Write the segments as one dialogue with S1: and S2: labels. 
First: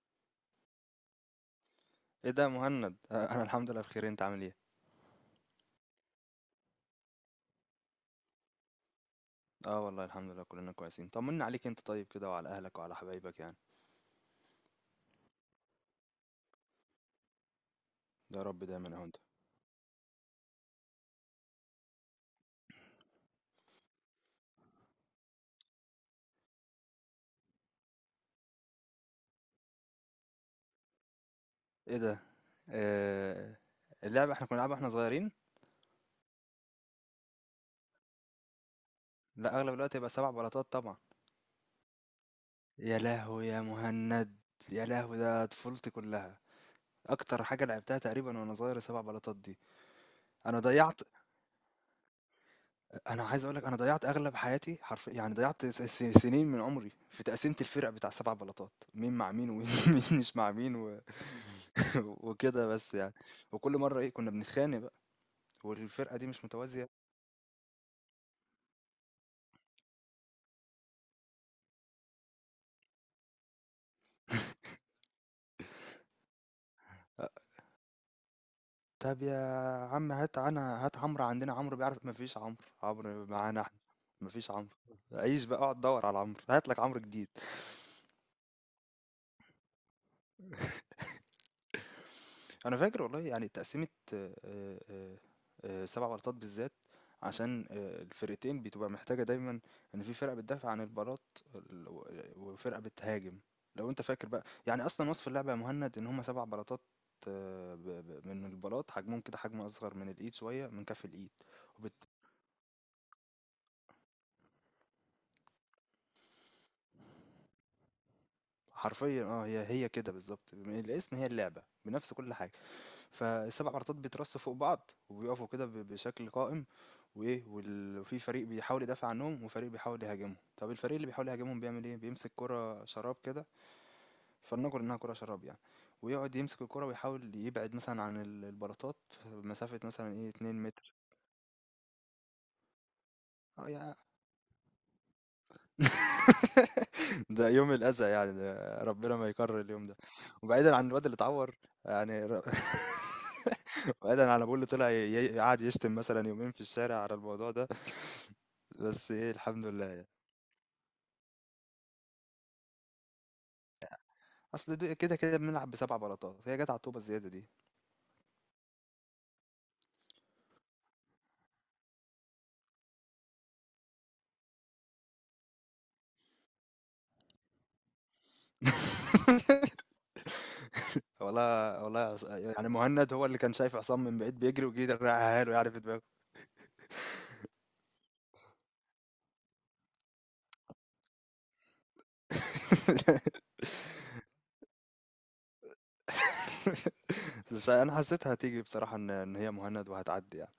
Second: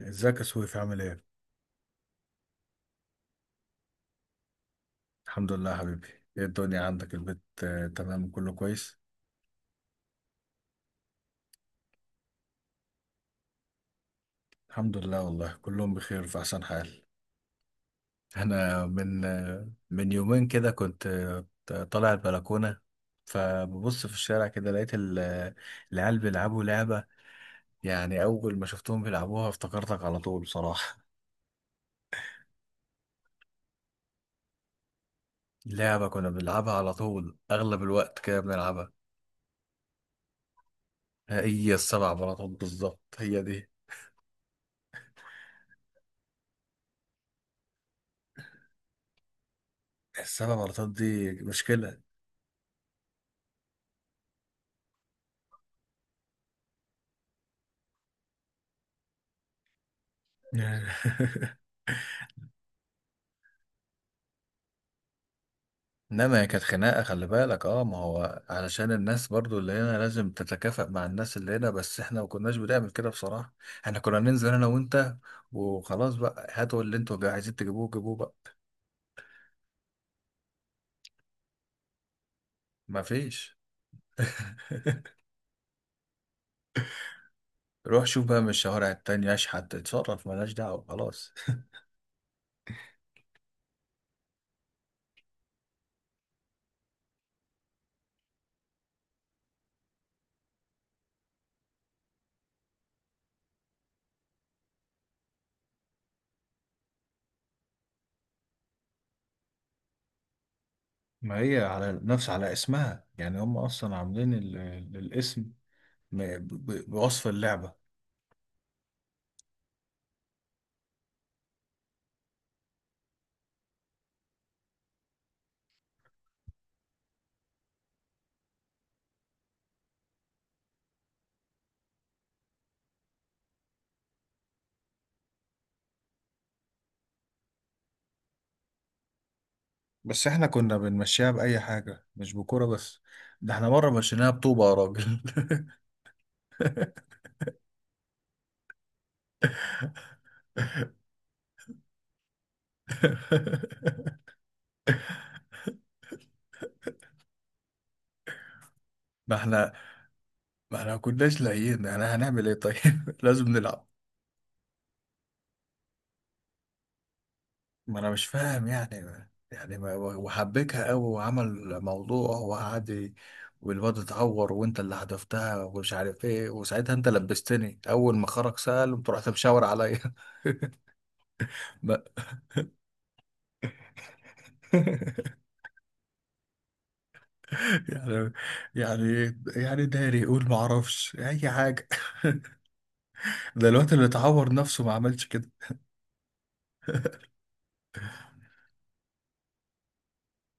S1: ازيك يا سويف عامل ايه؟
S2: ايه ده يا مهند؟ انا الحمد لله بخير. انت عامل ايه؟
S1: الحمد لله يا حبيبي. ايه الدنيا عندك البيت تمام كله كويس؟
S2: اه، والله الحمد لله كلنا كويسين. طمنا عليك انت طيب كده وعلى اهلك وعلى حبايبك يعني.
S1: الحمد لله والله كلهم بخير في احسن حال.
S2: يا رب
S1: انا
S2: دايما. اهو انت.
S1: من من يومين كده كنت طالع البلكونة، فببص في الشارع كده لقيت العيال بيلعبوا لعبة. يعني اول ما شفتهم بيلعبوها افتكرتك على طول بصراحة.
S2: ايه ده؟ آه اللعبه احنا كنا بنلعبها واحنا صغيرين.
S1: لعبة كنا بنلعبها على طول، اغلب الوقت كده بنلعبها.
S2: لا، اغلب الوقت يبقى سبع بلاطات طبعا.
S1: هي السبع بلاطات
S2: يا
S1: بالظبط، هي
S2: لهوي يا
S1: دي
S2: مهند! يا لهوي، ده طفولتي كلها. اكتر حاجه لعبتها تقريبا وانا صغير سبع بلاطات دي.
S1: السبع
S2: انا
S1: بلاطات.
S2: ضيعت
S1: دي مشكلة.
S2: أنا عايز أقول لك أنا ضيّعت أغلب حياتي حرف يعني، ضيّعت س س سنين من عمري في تقسيمة الفرق بتاع ال7 بلاطات، مين مع مين ومين مين مش مع مين و وكده بس يعني، وكل مرّة إيه كنا بنتخانق بقى. والفرقة دي
S1: انما
S2: مش
S1: هي كانت
S2: متوازية.
S1: خناقه، خلي بالك. اه، ما هو علشان الناس برضو اللي هنا لازم تتكافئ مع الناس اللي هنا، بس احنا ما كناش بنعمل كده بصراحه. احنا كنا ننزل انا وانت، وخلاص بقى، هاتوا اللي انتوا
S2: أ
S1: عايزين تجيبوه جيبوه بقى.
S2: طب يا عم، هات أنا، هات عمرو. عندنا عمرو بيعرف. ما فيش عمرو،
S1: ما
S2: عمرو
S1: فيش.
S2: معانا إحنا. ما فيش عمرو، عيش بقى، اقعد دوّر على عمرو، هات لك عمرو جديد.
S1: روح شوف بقى من الشوارع التانية، اشحت، اتصرف، ملهاش دعوة خلاص.
S2: انا فاكر والله يعني تقسيمه. آه، آه، آه، سبع بلاطات بالذات. عشان الفرقتين بتبقى محتاجه دايما ان في فرقه بتدافع عن البلاط وفرقه بتهاجم. لو انت فاكر بقى يعني اصلا وصف اللعبه يا مهند ان هما سبع بلاطات. من البلاط حجمهم كده حجم اصغر من الايد شويه من كف الايد.
S1: ما هي على
S2: وبت-
S1: نفس، على اسمها يعني، هم اصلا عاملين الاسم بوصف اللعبة.
S2: حرفيا اه، هي هي كده بالظبط. من الاسم هي اللعبه بنفس كل حاجه. فالسبع عرضات بيترصوا فوق بعض وبيقفوا كده بشكل قائم. وايه، وفي فريق بيحاول يدافع عنهم وفريق بيحاول يهاجمهم. طب الفريق اللي بيحاول يهاجمهم بيعمل ايه؟ بيمسك كرة شراب كده. فلنقل انها كرة شراب يعني. ويقعد يمسك الكرة ويحاول يبعد مثلا عن البلاطات مسافة مثلا
S1: بس
S2: ايه
S1: احنا
S2: 2
S1: كنا
S2: متر.
S1: بنمشيها بأي حاجة، مش بكورة بس. ده احنا
S2: اه
S1: مرة
S2: يعني.
S1: مشيناها بطوبة يا راجل.
S2: ده يوم الأذى يعني، ده ربنا ما يكرر اليوم ده. وبعيدًا عن الواد اللي اتعور، يعني بعيدًا عن ابوه اللي طلع قعد يشتم مثلًا يومين في الشارع على الموضوع ده. بس إيه
S1: ما
S2: الحمد
S1: احنا،
S2: لله يعني.
S1: ما كناش لاقيين، احنا هنعمل ايه طيب؟ لازم نلعب.
S2: أصل كده، كده بنلعب ب7 بلاطات، هي جات على الطوبة الزيادة دي.
S1: ما انا مش فاهم يعني، يعني ما وحبكها قوي وعمل موضوع وقعد والواد اتعور وانت اللي حدفتها ومش عارف ايه، وساعتها انت لبستني. اول ما خرج سأل قمت رحت مشاور عليا.
S2: والله
S1: ما-
S2: والله، يعني مهند هو اللي كان شايف عصام من بعيد بيجري وجه رقّعها له يعني في دماغه.
S1: يعني، يعني داري يقول ما اعرفش اي حاجة. ده الوقت اللي اتعور نفسه ما عملش كده.
S2: بس أنا حسيتها هتيجي بصراحة إن هي مهند وهتعدي يعني.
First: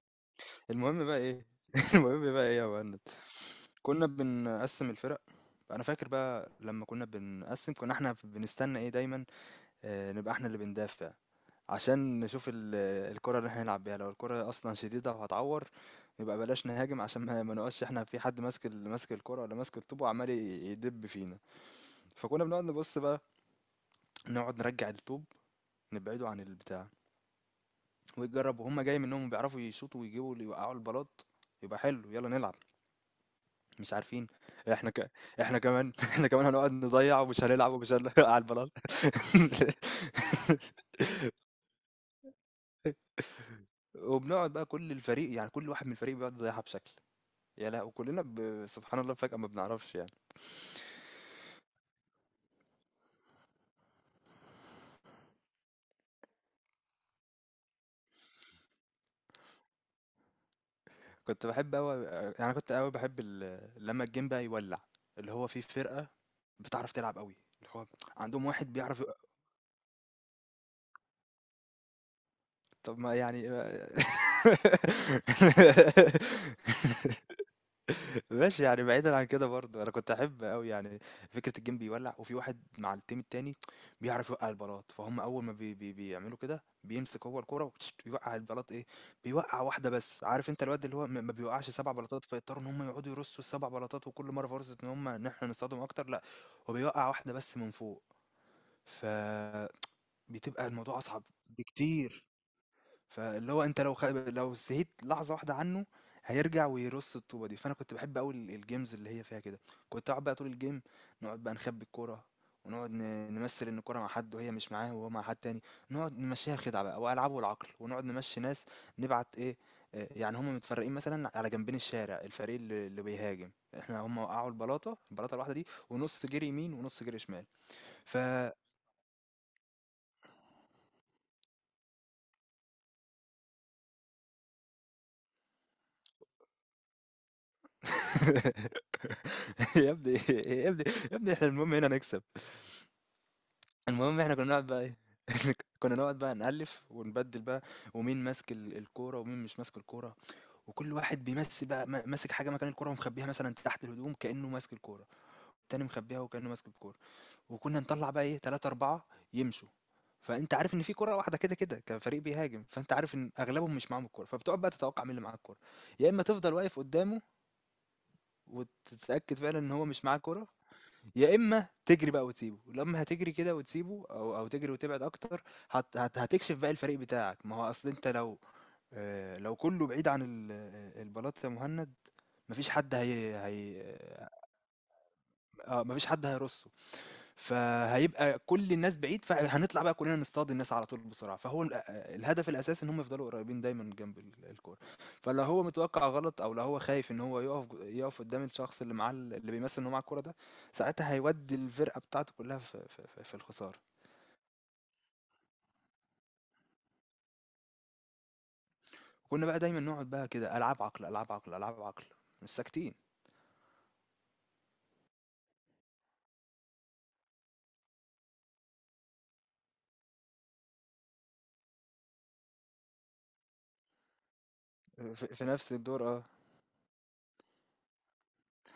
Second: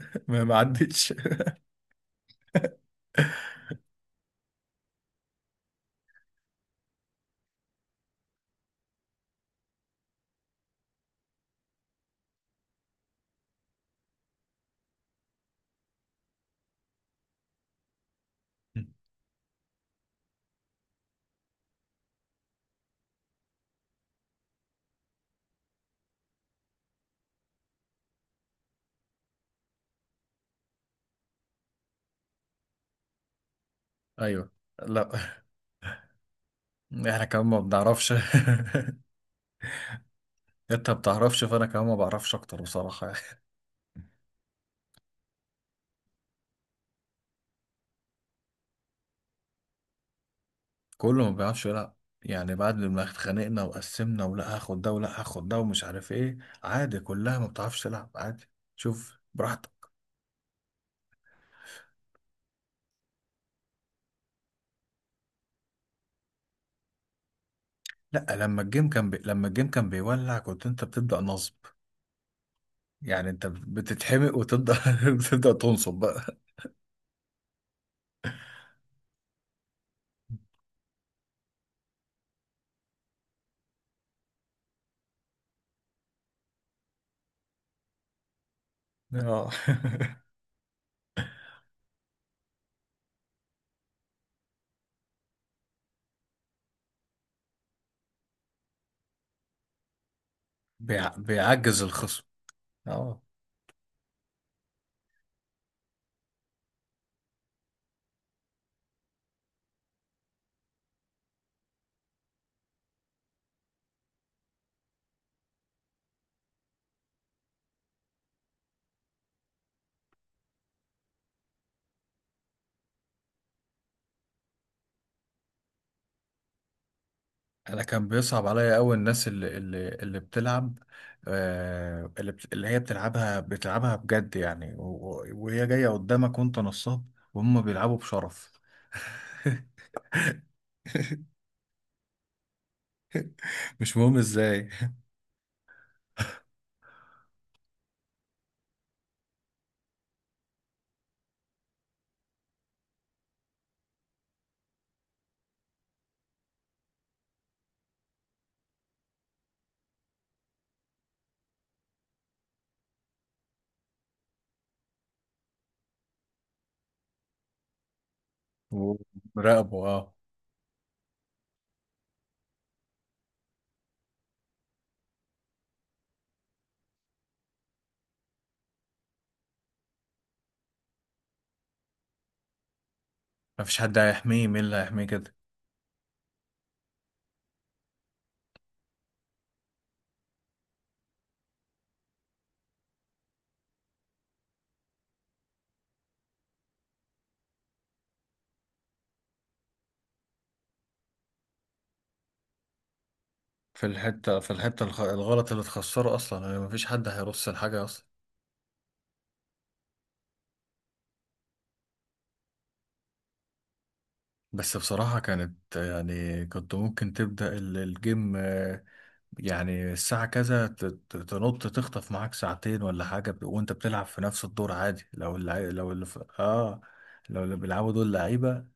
S1: ما ما
S2: المهم
S1: عدتش.
S2: بقى إيه. المهم بقى إيه يا مهند. كنا بنقسم الفرق. انا فاكر بقى. لما كنا بنقسم كنا احنا بنستنى ايه دايما؟ نبقى احنا اللي بندافع عشان نشوف الكرة اللي احنا هنلعب بيها. لو الكرة اصلا شديدة وهتعور يبقى بلاش نهاجم عشان ما نقعدش احنا في حد ماسك ماسك الكرة ولا ماسك الطوب وعمال يدب فينا. فكنا بنقعد نبص بقى. نقعد نرجع الطوب، نبعده عن البتاع. ويجرب وهم جاي منهم بيعرفوا يشوطوا ويجيبوا اللي يوقعوا البلاط يبقى حلو، يلا نلعب. مش عارفين.
S1: ايوه.
S2: إحنا ك
S1: لا،
S2: إحنا كمان إحنا كمان هنقعد نضيّع
S1: احنا
S2: ومش
S1: كمان ما
S2: هنلعب ومش
S1: بنعرفش.
S2: على البلاط.
S1: انت ما بتعرفش، فانا كمان ما بعرفش اكتر بصراحه.
S2: وبنقعد بقى كل الفريق، يعني كل واحد من الفريق بيقعد يضيّعها بشكل، يا لهو! كلّنا سبحان الله فجأة ما بنعرفش يعني.
S1: كله ما بيعرفش يلعب. يعني بعد ما اتخانقنا وقسمنا ولا هاخد ده ولا هاخد ده ومش عارف ايه، عادي، كلها ما بتعرفش تلعب عادي. شوف براحتك.
S2: كنت باحب أوي يعني، أنا كنت أوي باحب لمّا الجيم بقى يولّع، اللي هو في فرقة بتعرف تلعب أوي، اللي هو
S1: لا،
S2: عندهم
S1: لما
S2: واحد
S1: الجيم
S2: بيعرف
S1: كان بي... لما الجيم كان بيولع كنت انت بتبدا نصب.
S2: طب ما
S1: يعني انت
S2: يعني.
S1: بتتحمق وتبدا بتبدا تنصب بقى.
S2: ماشي يعني، بعيدا عن كده برضه انا كنت احب قوي يعني فكره الجيم بيولع وفي واحد مع التيم التاني بيعرف يوقع البلاط. فهم اول ما بي بي بيعملوا كده بيمسك هو الكوره ويوقع البلاط ايه، بيوقع واحده
S1: اه.
S2: بس. عارف انت الواد اللي هو ما بيوقعش سبع بلاطات فيضطروا ان هم يقعدوا يرصوا السبع بلاطات وكل مره فرصه ان احنا نصطدم اكتر. لا، هو بيوقع واحده بس من فوق. فبتبقى الموضوع
S1: بيع...
S2: اصعب
S1: بيعجز
S2: بكتير.
S1: الخصم. اه.
S2: فاللي هو أنت لو لو سهيت لحظة واحدة عنه هيرجع ويرص الطوبة دي. فأنا كنت بحب أوي الجيمز اللي هي فيها كده. كنت أقعد بقى طول الجيم نقعد بقى نخبي الكورة، ونقعد نمثل إن الكورة مع حد وهي مش معاه وهو مع حد تاني. نقعد نمشيها خدعة بقى وألعبه العقل ونقعد نمشي ناس. نبعت إيه، يعني هما متفرقين مثلا على جنبين الشارع. الفريق اللي بيهاجم احنا، هما وقعوا البلاطة البلاطة الواحدة دي ونص جري يمين ونص جري شمال.
S1: انا كان
S2: ف
S1: بيصعب عليا قوي الناس اللي بتلعب، اللي بت- اللي هي بتلعبها بتلعبها بجد يعني، وهي جايه قدامك وانت نصاب، وهم بيلعبوا بشرف.
S2: يا ابني، يا ابني، يا ابني احنا المهم هنا نكسب.
S1: مش مهم
S2: المهم احنا كنا نقعد
S1: ازاي.
S2: بقى ايه، كنا نقعد بقى نألف ونبدل بقى ومين ماسك الكورة ومين مش ماسك الكورة. وكل واحد بيمسك بقى ماسك حاجة مكان الكورة ومخبيها مثلا تحت الهدوم كأنه ماسك الكورة، والتاني مخبيها وكأنه ماسك الكورة. وكنا نطلع بقى ايه، تلاتة أربعة يمشوا. فأنت عارف إن في كورة واحدة كده كده كفريق بيهاجم، فأنت عارف إن أغلبهم مش معاهم الكورة. فبتقعد بقى تتوقع مين اللي معاه الكورة. يا إما تفضل واقف قدامه وتتأكد فعلا إن
S1: ومراقبه
S2: هو مش
S1: اه.
S2: معاه كورة، يا اما تجري بقى وتسيبه. لما هتجري كده وتسيبه او تجري وتبعد اكتر، هت هت هتكشف بقى الفريق بتاعك. ما هو اصل انت لو، لو كله بعيد عن البلاط يا مهند، مفيش حد. هي
S1: مفيش
S2: هي،
S1: حد هيحميه، مين اللي هيحميه كده؟
S2: اه، مفيش حد هيرصه. فهيبقى كل الناس بعيد، فهنطلع بقى كلنا نصطاد الناس على طول بسرعة. فهو الهدف الأساسي إن هم يفضلوا قريبين دايما جنب الكورة. فلو هو متوقع غلط، أو لو هو خايف إن هو يقف يقف قدام الشخص اللي معاه اللي بيمثل إن هو معاه الكورة ده، ساعتها هيودي الفرقة بتاعته كلها في الخسارة.
S1: في الحته، الخ- الغلط اللي تخسره اصلا يعني، مفيش حد هيرص الحاجه اصلا.
S2: كنا بقى دايما نقعد بقى كده، ألعاب عقل ألعاب عقل ألعاب عقل، مش ساكتين.
S1: بس بصراحه كانت يعني، كنت ممكن تبدا الجيم يعني الساعة كذا تنط تخطف معاك ساعتين ولا حاجة، وانت بتلعب في نفس الدور عادي.
S2: في,
S1: لو
S2: في
S1: اللع...
S2: نفس
S1: لو اللي
S2: الدور اه.
S1: في... اه، لو اللي بيلعبوا دول لعيبة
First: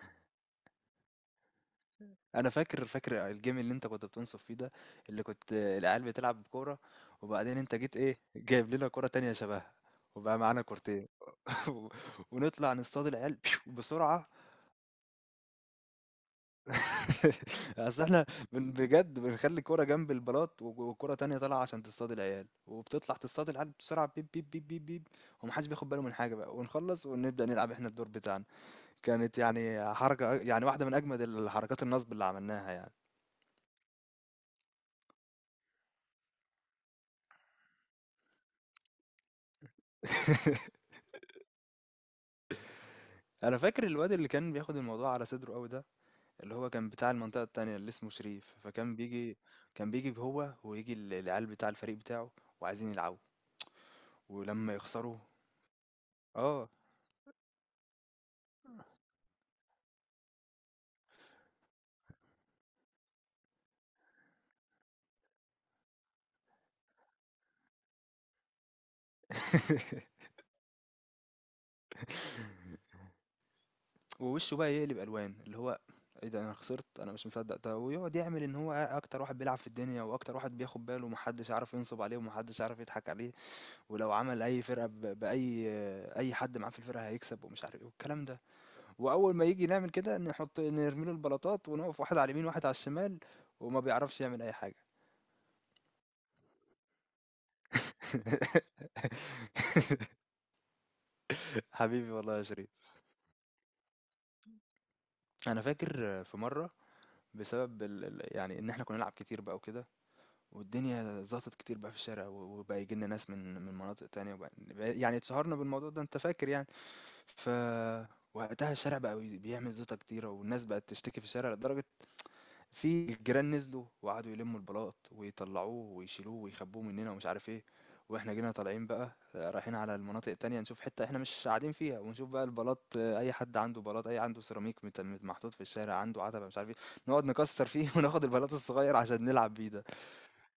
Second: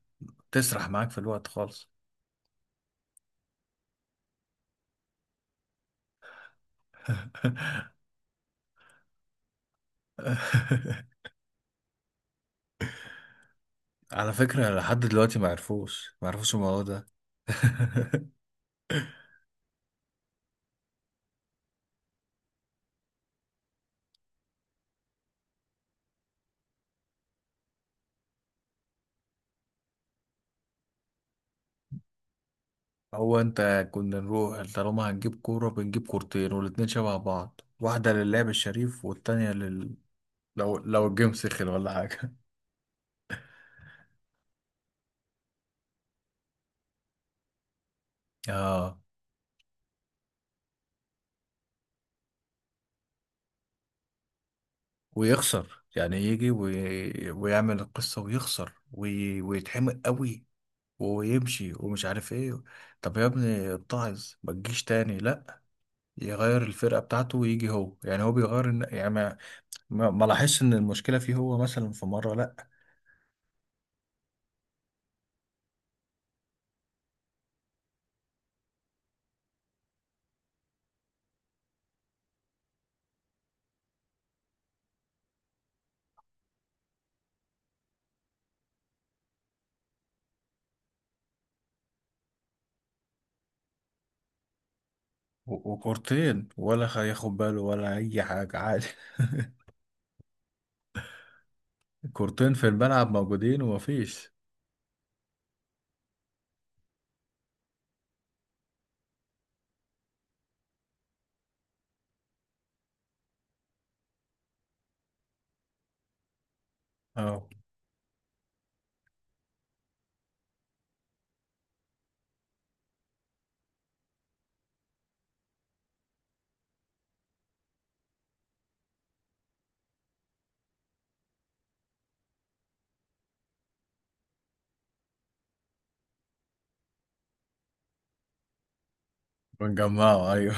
S1: تسرح معاك في الوقت خالص.
S2: أنا فاكر الجيم اللي أنت كنت بتنصف فيه ده، اللي كنت العيال بتلعب كورة وبعدين أنت جيت إيه، جايب لنا كورة تانية شبهها، وبقى معانا كورتين. و- ونطلع نصطاد العيال بسرعة.
S1: على فكرة لحد دلوقتي ما عرفوش، الموضوع ده.
S2: أصل إحنا بجد بنخلّي كورة جنب البلاط و وكورة تانية طالعة عشان تصطاد العيال، وبتطلع تصطاد العيال بسرعة بيب، بيب، بيب، بيب، بيب، وما حدش بياخد باله من حاجة بقى، ونخلّص ونبدأ نلعب إحنا الدور بتاعنا. كانت يعني حركة، يعني واحدة من أجمد الحركات النصب اللي عملناها يعني.
S1: هو انت كنا نروح طالما هنجيب كورة بنجيب كورتين، والاتنين شبه بعض، واحدة للعب الشريف والتانية لل... لو لو الجيم سخن ولا حاجة.
S2: انا فاكر الواد اللي كان بياخد الموضوع على صدره قوي ده، اللي هو كان بتاع المنطقه التانية اللي اسمه شريف، فكان
S1: اه،
S2: بيجي. كان بيجي هو ويجي العيال بتاع الفريق بتاعه وعايزين يلعبوا، ولما يخسروا
S1: ويخسر يعني، يجي
S2: اه.
S1: وي... ويعمل القصة ويخسر وي... ويتحمق قوي ويمشي ومش عارف ايه. طب يا ابني اتعظ، ما تجيش تاني. لا، يغير الفرقة بتاعته ويجي هو، يعني هو بيغير الن- يعني ما، ما لاحظش ان المشكلة فيه هو. مثلا في مرة لا،
S2: ووشه بقى يقلب الوان، اللي هو ايه ده، انا خسرت! انا مش مصدق ده! ويقعد يعمل ان هو اكتر واحد بيلعب في الدنيا واكتر واحد بياخد باله ومحدش عارف ينصب عليه ومحدش عارف يضحك عليه، ولو عمل اي فرقه باي اي حد معاه في الفرقه هيكسب ومش عارف ايه والكلام ده. واول ما يجي نعمل كده، نحط نرمي له البلاطات ونقف واحد على اليمين واحد على الشمال، وما بيعرفش يعمل اي حاجه.
S1: و... وكورتين ولا هياخد باله ولا اي حاجة عادي.
S2: حبيبي والله يا
S1: كورتين في
S2: شريف.
S1: الملعب موجودين ومفيش.
S2: انا فاكر في مره، بسبب يعني ان احنا كنا نلعب كتير بقى وكده، والدنيا زاطت كتير بقى في الشارع، وبقى يجي لنا ناس من مناطق تانية، وبقى يعني اتشهرنا بالموضوع ده انت فاكر يعني.
S1: اه،
S2: ف وقتها الشارع بقى بيعمل زيطة كتيرة والناس بقت تشتكي في الشارع، لدرجة في الجيران نزلوا وقعدوا يلموا البلاط ويطلعوه ويشيلوه ويخبوه مننا ومش عارف ايه. واحنا جينا طالعين بقى، رايحين على المناطق التانية نشوف حتة احنا مش قاعدين فيها ونشوف بقى البلاط، اي حد عنده بلاط، اي عنده سيراميك محطوط في الشارع، عنده عتبة مش عارف ايه، نقعد نكسر فيه وناخد البلاط الصغير عشان نلعب بيه ده.
S1: بنجمعه ايوه.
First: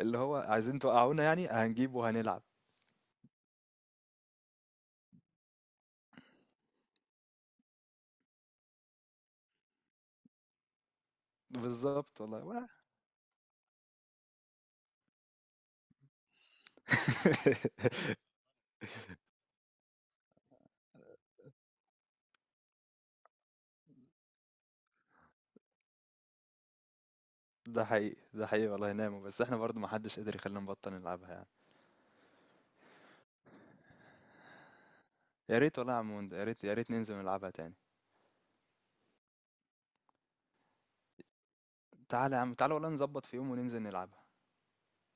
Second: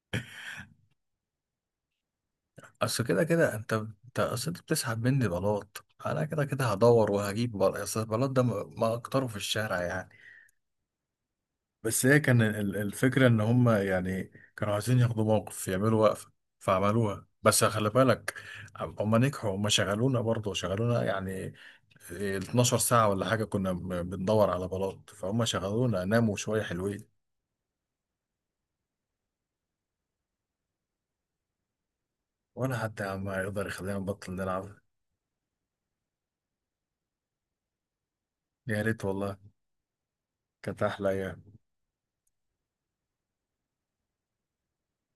S2: اللي هو عايزين توقعونا يعني؟ هنجيبه وهنلعب.
S1: اصل كده كده انت، اصل انت بتسحب مني بلاط، انا كده كده هدور وهجيب بل... اصل البلاط ده ما ما اكتره في الشارع يعني. بس هي
S2: بالظبط
S1: كان
S2: والله
S1: الفكره ان هم يعني، كانوا عايزين ياخدوا موقف، يعملوا وقفه، فعملوها. بس خلي بالك، هم نجحوا، هم شغلونا برضه، شغلونا يعني 12 ساعه ولا حاجه كنا بندور على بلاط، فهم شغلونا، ناموا شويه حلوين.
S2: ده حقيقي، ده حقيقي والله نعمة، بس احنا برضو محدش قدر يخلينا نبطل نلعبها يعني.
S1: ولا حتى يا عم يقدر يخلينا نبطل نلعب.
S2: يا ريت والله يا عم هند، يا ريت يا ريت ننزل نلعبها تاني.
S1: يا ريت والله. كانت احلى أيام.
S2: تعالَ يا عم، تعالَ والله نضبّط في يوم وننزل نلعبها.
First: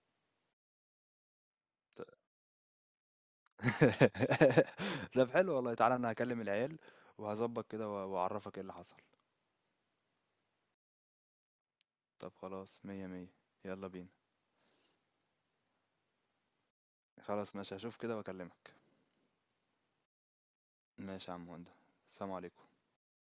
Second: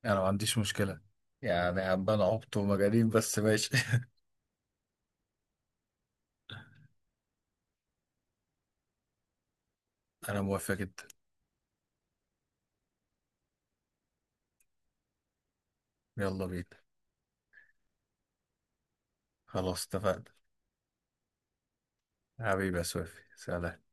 S1: انا ما عنديش مشكلة، يعني عمال عبط ومجانين، بس ماشي.
S2: ت طب حلو والله، تعالَ أنا هاكلم العيال وهاضبّط كده و وأعرّفك إيه اللي حصل.
S1: انا موافق جدا.
S2: طب خلاص، مِيّة، مِيّة، يالّا بينا.
S1: يلا بينا.
S2: خلاص ماشي، هاشوف كده وأكلمك.
S1: خلاص اتفقنا.
S2: ماشي يا عم هُندة، سلام عليكم.
S1: حبيبي يا سويفي، سلام.